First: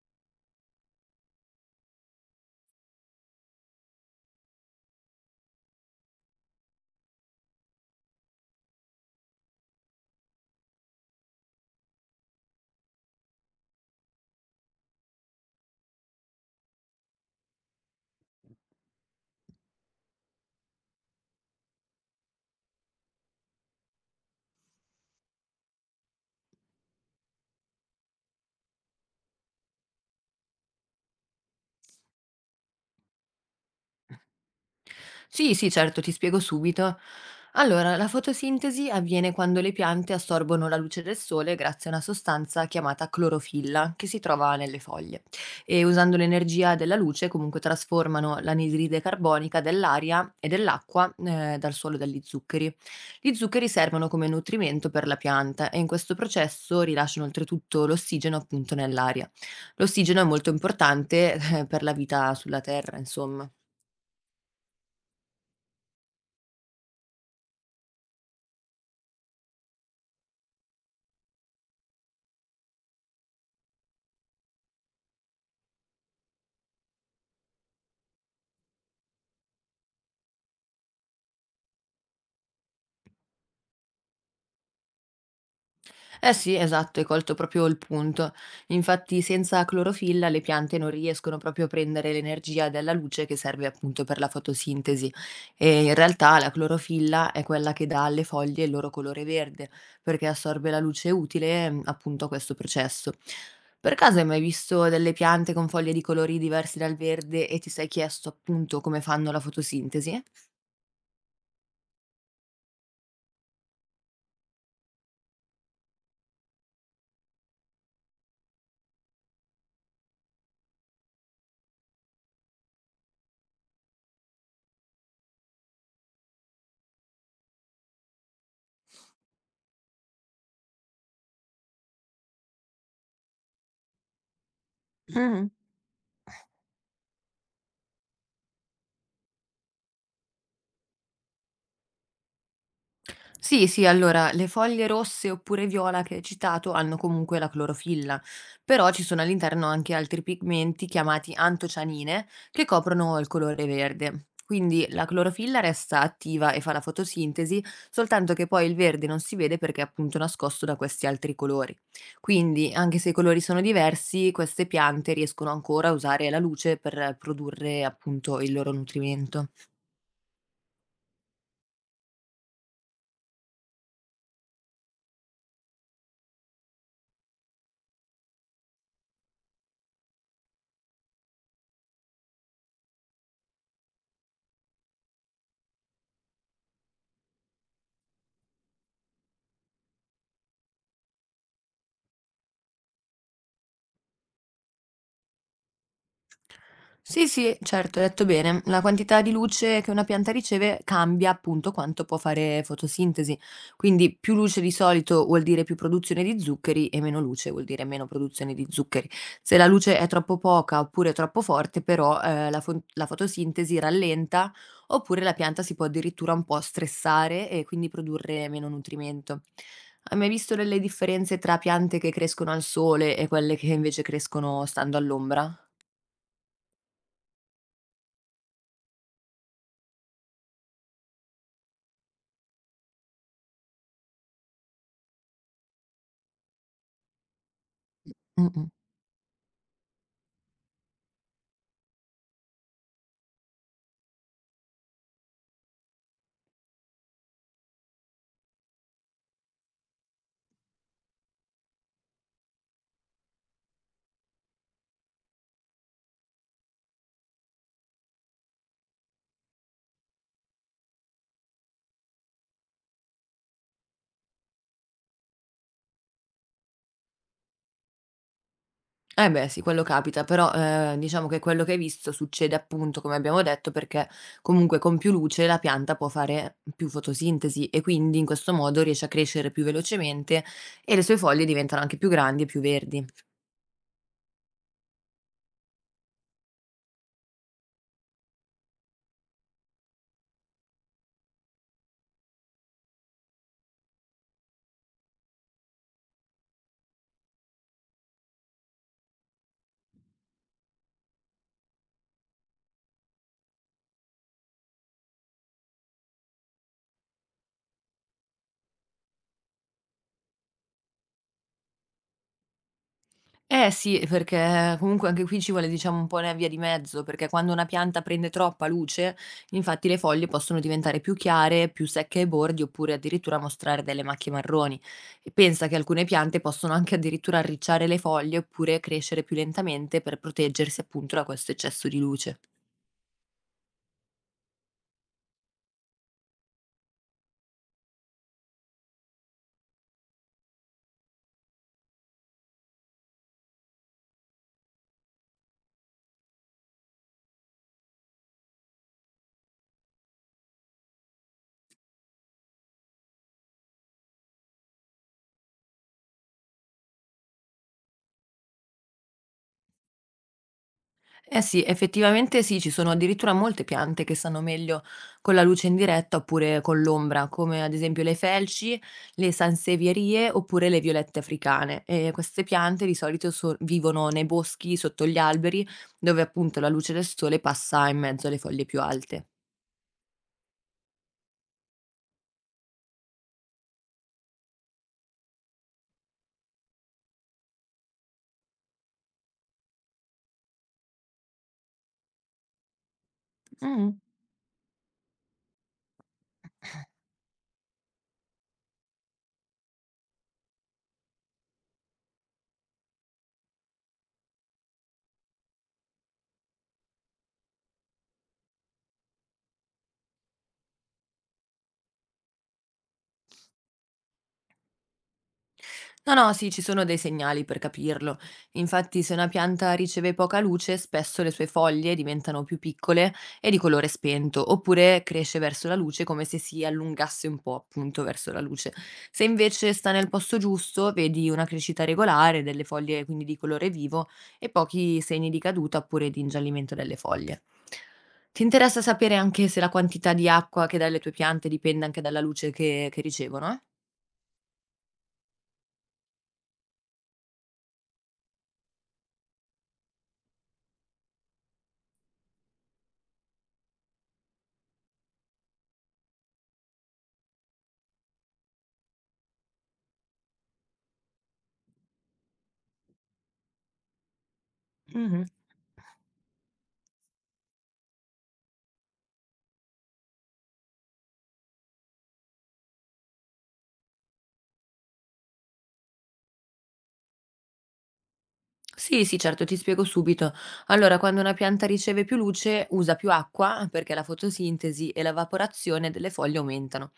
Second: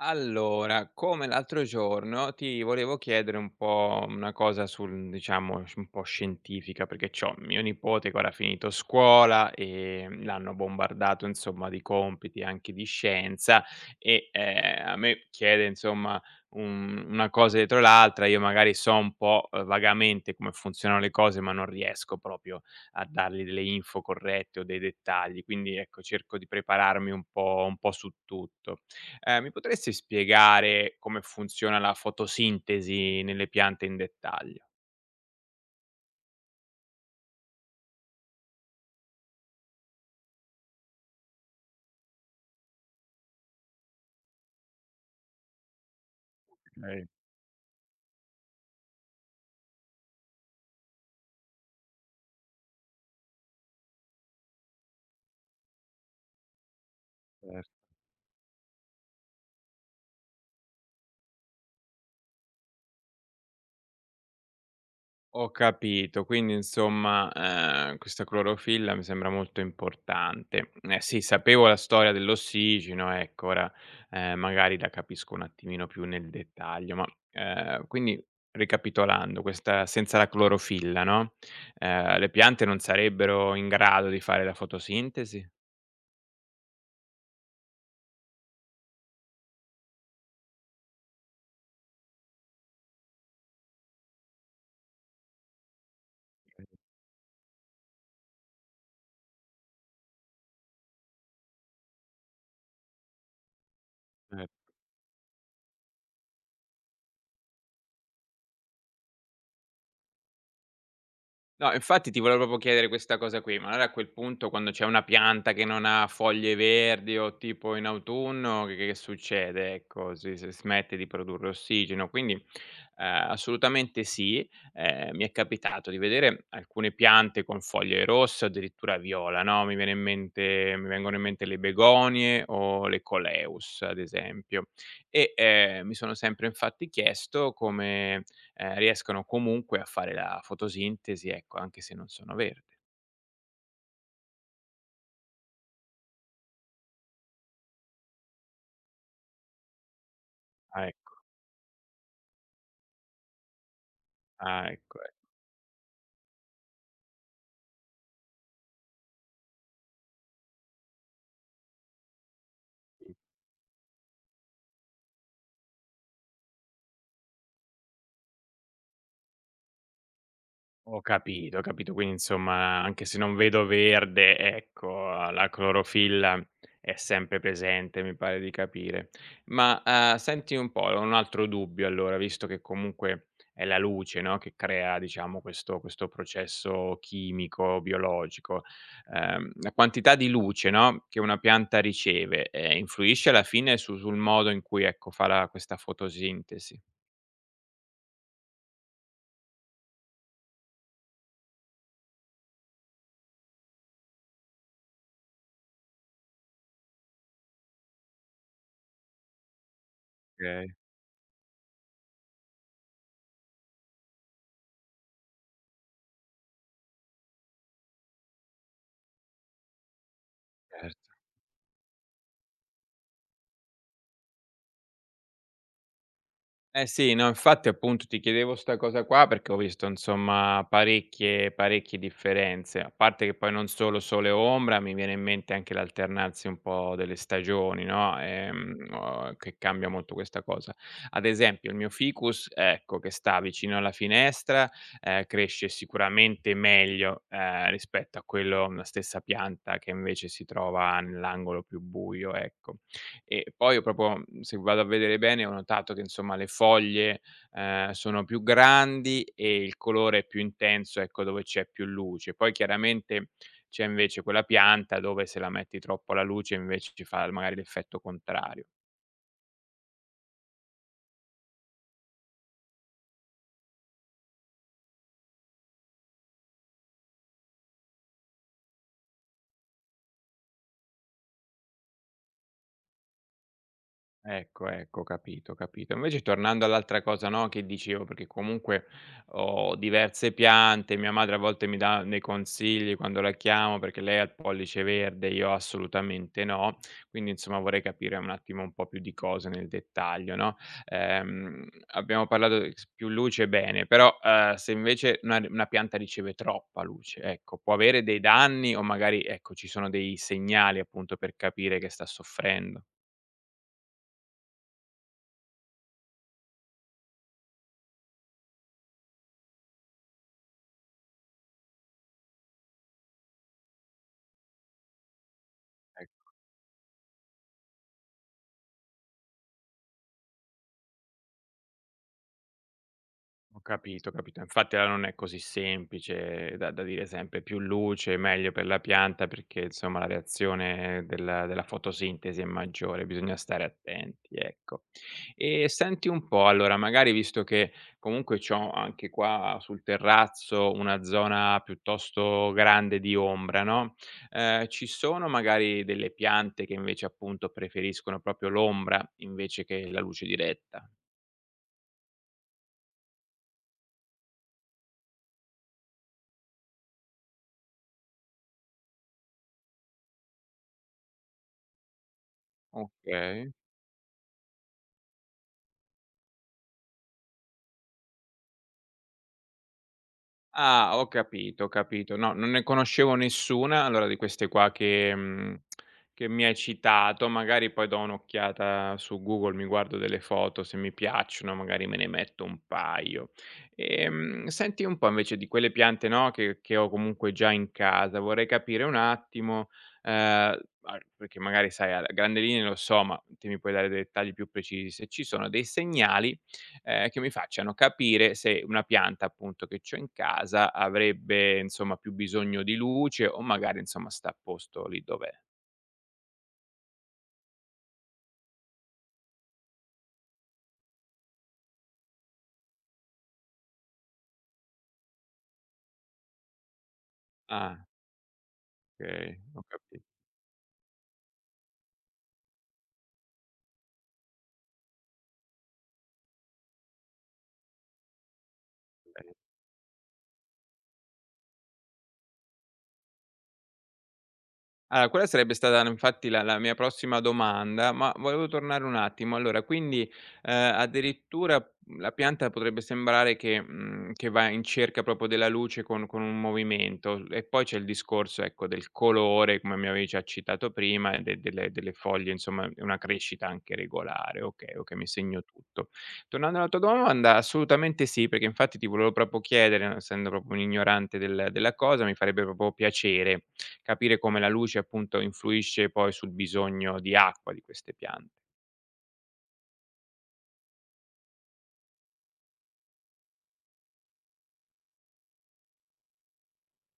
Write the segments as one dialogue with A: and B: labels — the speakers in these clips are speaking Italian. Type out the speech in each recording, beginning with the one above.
A: Allora, come l'altro giorno ti volevo chiedere un po' una cosa sul diciamo, sc un po' scientifica, perché c'ho mio nipote che ora ha finito scuola e l'hanno bombardato insomma di compiti anche di scienza e, a me chiede insomma un una cosa dietro l'altra, io magari so un po', vagamente come funzionano le cose, ma non riesco proprio a dargli delle info corrette o dei dettagli, quindi ecco cerco di prepararmi un po' su tutto. Mi potresti spiegare come funziona la fotosintesi nelle piante in dettaglio?
B: Sì, sì, certo, ti spiego subito. Allora, la fotosintesi avviene quando le piante assorbono la luce del sole grazie a una sostanza chiamata clorofilla che si trova nelle foglie e usando l'energia della
A: Okay,
B: luce comunque trasformano l'anidride carbonica dell'aria e dell'acqua dal suolo dagli zuccheri. Gli zuccheri servono come nutrimento per la pianta e in questo processo rilasciano
A: cer
B: oltretutto l'ossigeno appunto nell'aria. L'ossigeno è molto importante per la vita sulla Terra, insomma.
A: ho capito, quindi insomma, questa clorofilla mi sembra molto importante. Eh sì, sapevo la storia dell'ossigeno, ecco, ora, magari la capisco un attimino più nel dettaglio, ma, quindi ricapitolando, questa senza la clorofilla, no, le piante non sarebbero in grado di fare la fotosintesi?
B: Eh sì, esatto, hai colto proprio il punto. Infatti, senza clorofilla le piante non riescono proprio a prendere l'energia dalla luce che serve appunto per la fotosintesi. E in realtà la clorofilla è quella che dà alle foglie il loro colore verde, perché assorbe la luce utile appunto a questo processo. Per caso hai mai visto delle piante con foglie di colori diversi dal verde e ti sei chiesto appunto come fanno la fotosintesi?
A: No, infatti ti volevo proprio chiedere questa cosa qui, ma allora a quel punto quando c'è una pianta che non ha foglie verdi o tipo in autunno che succede? Ecco, si smette di produrre ossigeno, quindi, assolutamente sì. Mi è capitato di vedere alcune piante con foglie rosse o addirittura viola, no, mi vengono in mente le begonie o le coleus, ad esempio. E,
B: Mhm.
A: mi sono sempre infatti chiesto come riescano comunque a fare la fotosintesi, ecco, anche se non sono verde.
B: Sì, sì, allora le foglie rosse oppure viola che hai citato hanno comunque la clorofilla, però ci sono all'interno anche altri pigmenti
A: Ah ecco,
B: chiamati antocianine che coprono il colore verde.
A: ah
B: Quindi
A: ecco,
B: la clorofilla resta attiva e fa la fotosintesi, soltanto che poi il verde non si vede perché è appunto nascosto da questi altri colori. Quindi, anche se i colori sono diversi, queste piante riescono ancora a usare la luce per produrre appunto il loro nutrimento.
A: ho capito, ho capito. Quindi insomma, anche se non vedo verde, ecco, la clorofilla è sempre presente, mi pare di capire. Ma, senti un po', ho un altro dubbio allora, visto che comunque è la luce, no, che crea diciamo questo processo chimico, biologico, la quantità di luce, no, che una pianta riceve, influisce alla fine su sul modo in cui, ecco, fa la questa fotosintesi?
B: Sì, sì, certo, hai detto bene. La quantità di luce che una pianta riceve cambia appunto quanto può fare fotosintesi. Quindi più luce di solito vuol dire più produzione di zuccheri e meno luce vuol dire meno produzione di zuccheri. Se la luce è troppo
A: Okay,
B: poca oppure troppo forte, però la fotosintesi rallenta oppure la pianta si può addirittura un po' stressare e quindi produrre meno nutrimento. Hai mai visto delle
A: certo.
B: differenze tra piante che crescono al sole e quelle che invece crescono stando all'ombra?
A: Eh sì, no, infatti appunto ti chiedevo 'sta cosa qua perché ho visto insomma parecchie differenze. A parte che poi non solo sole e ombra, mi viene in mente anche l'alternarsi un po' delle stagioni, no,
B: Mm, mm.
A: che cambia molto questa cosa. Ad esempio il mio ficus, ecco, che sta vicino alla finestra, cresce sicuramente meglio, rispetto a quello la stessa pianta che invece si trova nell'angolo più buio, ecco. E poi io proprio, se vado a vedere bene, ho notato che insomma le foglie, sono più grandi e il colore è più intenso, ecco, dove c'è più luce. Poi chiaramente c'è invece quella pianta dove se la metti troppo alla luce invece ci fa magari l'effetto contrario.
B: Eh beh sì, quello capita, però, diciamo che quello che hai visto succede appunto, come abbiamo detto, perché comunque con più luce la pianta può fare più fotosintesi e quindi in questo modo riesce a crescere più velocemente e le sue foglie diventano anche più grandi e più verdi.
A: Ecco, ecco, capito, capito. Invece tornando all'altra cosa, no, che dicevo, perché comunque ho diverse piante, mia madre a volte mi dà dei consigli quando la chiamo perché lei ha il pollice verde, io assolutamente no, quindi insomma vorrei capire un attimo un po' più di cose nel dettaglio, no? Ehm, Abbiamo parlato di più luce, bene, però se invece una pianta riceve troppa luce, ecco, può avere dei danni o magari, ecco, ci sono dei segnali appunto per capire che sta soffrendo.
B: Eh sì, perché comunque anche qui ci vuole diciamo un po' una via di mezzo, perché quando una pianta prende troppa luce, infatti le foglie possono diventare più chiare, più secche ai bordi oppure addirittura mostrare delle macchie marroni. E pensa che alcune piante possono anche addirittura arricciare le foglie oppure crescere più lentamente per proteggersi appunto da questo eccesso di luce.
A: Ho capito, ho capito. Infatti allora non è così semplice da dire sempre più luce meglio per la pianta, perché insomma la reazione della fotosintesi è maggiore, bisogna stare attenti, ecco. E senti un po', allora magari visto che comunque c'ho anche qua sul terrazzo una zona piuttosto grande di ombra, no, ci sono magari delle piante che invece appunto preferiscono proprio l'ombra invece che la luce diretta?
B: Eh sì, effettivamente sì, ci sono addirittura molte piante che stanno meglio con la luce indiretta oppure con l'ombra, come ad esempio le felci, le sansevierie oppure le violette africane. E queste piante di solito
A: Okay.
B: vivono nei boschi, sotto gli alberi, dove appunto la luce del sole passa in mezzo alle foglie più alte.
A: Ah, ho capito, ho capito. No, non ne conoscevo nessuna, allora di queste qua che che mi hai citato. Magari poi do un'occhiata su Google, mi guardo delle foto, se mi piacciono magari me ne metto un paio.
B: Mm.
A: Senti un po' invece di quelle piante, no, che ho comunque già in casa, vorrei capire un attimo, a perché magari sai a grandi linee lo so, ma te mi puoi dare dei dettagli più precisi, se ci sono dei segnali che mi facciano capire se una pianta, appunto, che c'ho in casa avrebbe, insomma, più bisogno di luce o magari, insomma, sta a posto lì dov'è.
B: No, no, sì, ci sono dei segnali per capirlo. Infatti, se una pianta riceve poca luce, spesso le sue foglie diventano più piccole e di colore spento, oppure cresce verso la luce come se si allungasse un po',
A: Ah,
B: appunto, verso la luce. Se
A: okay, ho
B: invece sta
A: capito,
B: nel posto giusto, vedi una crescita regolare delle foglie, quindi di colore vivo, e pochi segni di caduta oppure di ingiallimento delle foglie. Ti interessa sapere
A: bene.
B: anche se la quantità di acqua che dai alle tue piante dipende anche dalla luce che ricevono, eh?
A: Allora, quella sarebbe stata n infatti la mia prossima domanda, ma volevo tornare un attimo. Allora, quindi, addirittura, la pianta potrebbe sembrare che che va in cerca proprio della luce con un movimento. E poi c'è il discorso, ecco, del colore, come mi avevi già citato prima, e de delle foglie, insomma, e una crescita anche regolare. Okay, okay, mi
B: Mhm.
A: segno tutto. Tornando alla tua domanda, assolutamente sì, perché infatti ti volevo proprio chiedere, essendo proprio un ignorante del della cosa, mi farebbe proprio piacere capire come la luce appunto influisce poi sul bisogno di acqua di queste piante.
B: Sì, sì, certo, ti spiego subito. Allora, quando una pianta riceve più luce, usa più acqua perché la fotosintesi e l'evaporazione delle foglie aumentano.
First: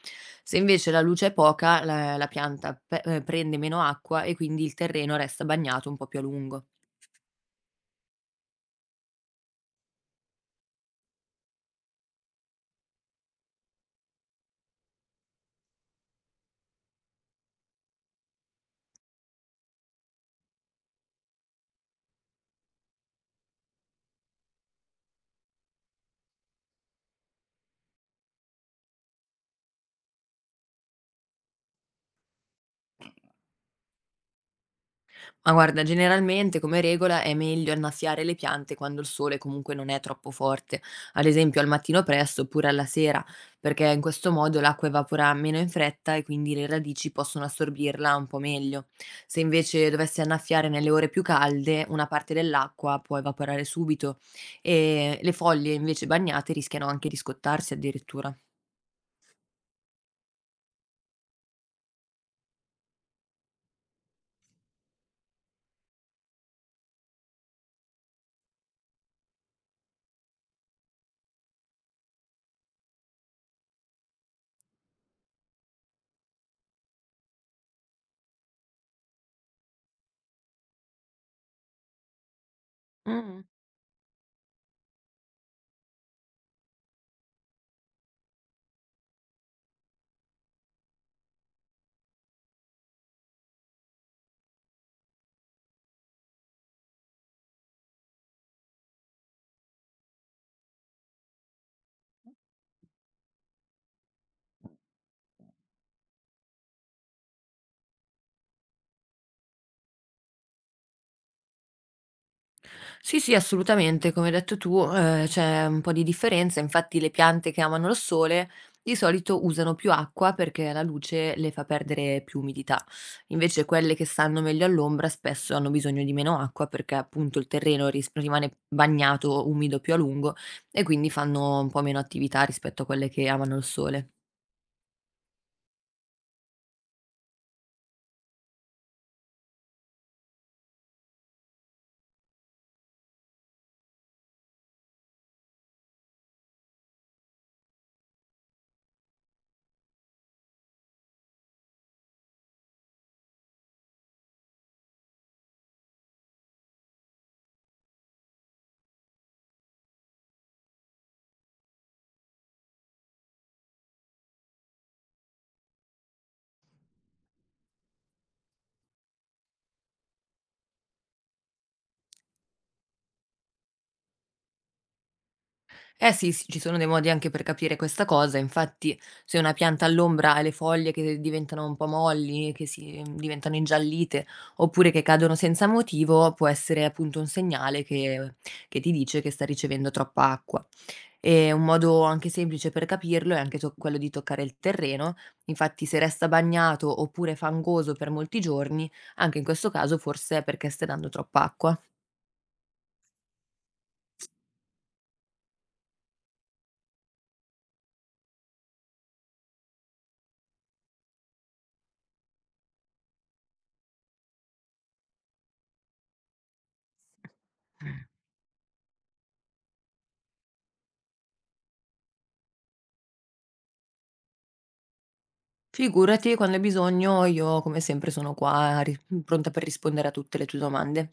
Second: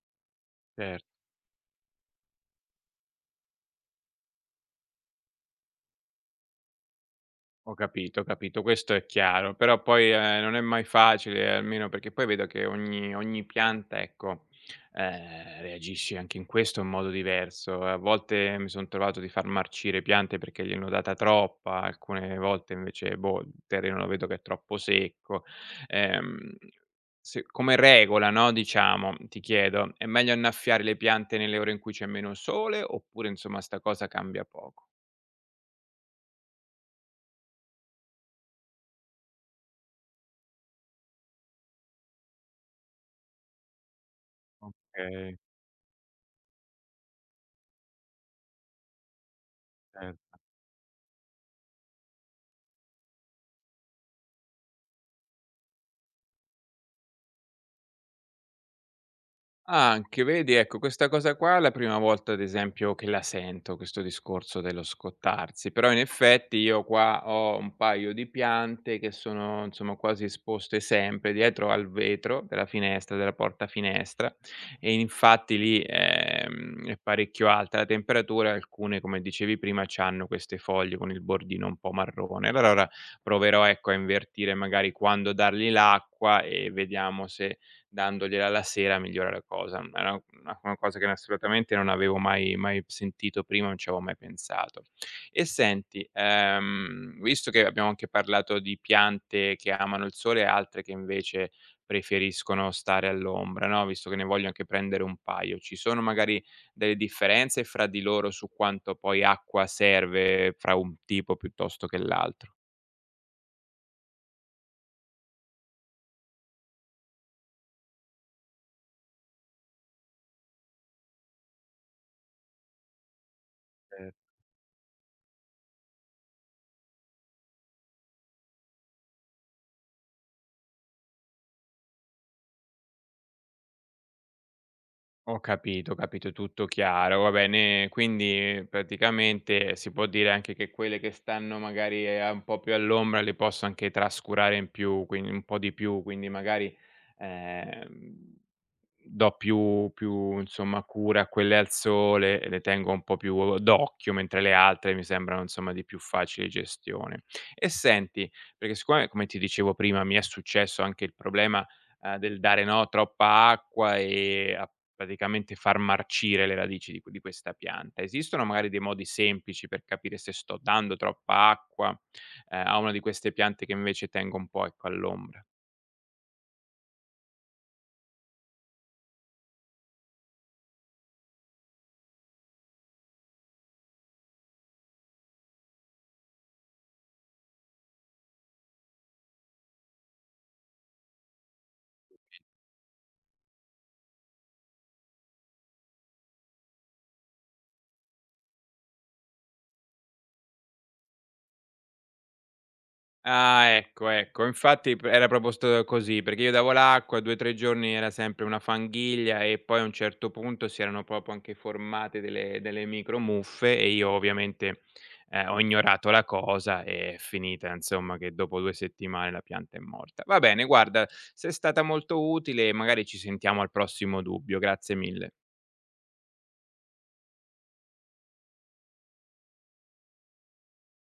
B: Se invece la
A: Cer
B: luce è poca, la pianta prende meno acqua e quindi il terreno resta bagnato un po' più a lungo.
A: Ho capito, questo è chiaro, però poi, non è mai facile, almeno perché poi vedo che ogni pianta, ecco, reagisce anche in questo in modo diverso. A volte mi son trovato di far marcire piante perché gliel'ho data troppa, alcune volte invece, boh, il terreno lo vedo che è troppo secco. Ehm, Se come regola, no, diciamo, ti chiedo, è meglio annaffiare le piante nelle ore in cui c'è meno sole, oppure insomma 'sta cosa cambia poco?
B: Ma guarda, generalmente come regola è meglio annaffiare le piante quando il sole comunque non è troppo forte, ad esempio al mattino presto oppure alla sera, perché in questo modo l'acqua evapora
A: Okay,
B: meno in fretta e quindi le radici possono assorbirla un po' meglio. Se invece
A: cer
B: dovessi annaffiare nelle ore più calde, una parte dell'acqua può evaporare subito e le foglie invece bagnate rischiano anche di scottarsi addirittura.
A: anche, vedi, ecco, questa cosa qua è la prima volta, ad esempio, che la sento, questo discorso dello scottarsi, però in effetti io qua ho un paio di piante che sono, insomma, quasi esposte sempre dietro al vetro della finestra, della porta finestra e infatti lì, è parecchio alta la temperatura, alcune, come dicevi prima, c'hanno queste foglie con il bordino un po' marrone. Allora ora
B: Mm.
A: proverò, ecco, a invertire magari quando dargli l'acqua e vediamo se dandogliela la sera migliora la cosa. Era una cosa che assolutamente non avevo mai sentito prima, non ci avevo mai pensato. E senti, visto che abbiamo anche parlato di piante che amano il sole e altre che invece preferiscono stare all'ombra, no, visto che ne voglio anche prendere un paio, ci sono magari delle differenze fra di loro su quanto poi acqua serve fra un tipo piuttosto che l'altro?
B: Sì, sì, assolutamente, come hai detto tu, c'è un po' di differenza. Infatti le piante che amano il sole di solito usano più acqua perché la luce le fa perdere più umidità. Invece quelle che stanno meglio all'ombra spesso hanno bisogno di meno acqua perché appunto il terreno ris rimane bagnato, umido più a lungo e quindi fanno un po' meno attività rispetto a quelle che amano il sole.
A: Ho capito, tutto chiaro. Va bene, quindi praticamente si può dire anche che quelle che stanno magari a un po' più all'ombra le posso anche trascurare in più, quindi un po' di più, quindi magari ehm do più insomma cura a quelle al sole e le tengo un po' più d'occhio, mentre le altre mi sembrano insomma di più facile gestione. E senti, perché siccome come ti dicevo prima mi è successo anche il problema, del dare, no, troppa acqua e a praticamente far marcire le radici di questa pianta, esistono magari dei modi semplici per capire se sto dando troppa acqua, a una di queste piante che invece tengo un po', ecco, all'ombra?
B: Eh sì, sì, ci sono dei modi anche per capire questa cosa, infatti se una pianta all'ombra ha le foglie che diventano un po' molli, che diventano ingiallite, oppure che cadono senza motivo, può essere appunto un segnale che ti dice che sta ricevendo troppa acqua. E un modo anche semplice per capirlo è quello di toccare il terreno, infatti se resta bagnato oppure fangoso per molti giorni, anche in questo caso forse è perché stai dando troppa acqua.
A: Ah, ecco, ecco. Infatti p era proprio sto così, perché io davo l'acqua, 2, 3 giorni era sempre una fanghiglia e poi a un certo punto si erano proprio anche formate delle micromuffe e io ovviamente, ho ignorato la cosa e è finita insomma che dopo 2 settimane la pianta è morta. Va bene guarda, sei stata molto utile e magari ci sentiamo al prossimo dubbio. Grazie mille.
B: Figurati, quando hai bisogno io come sempre sono qua, ri pronta per rispondere a tutte le tue domande.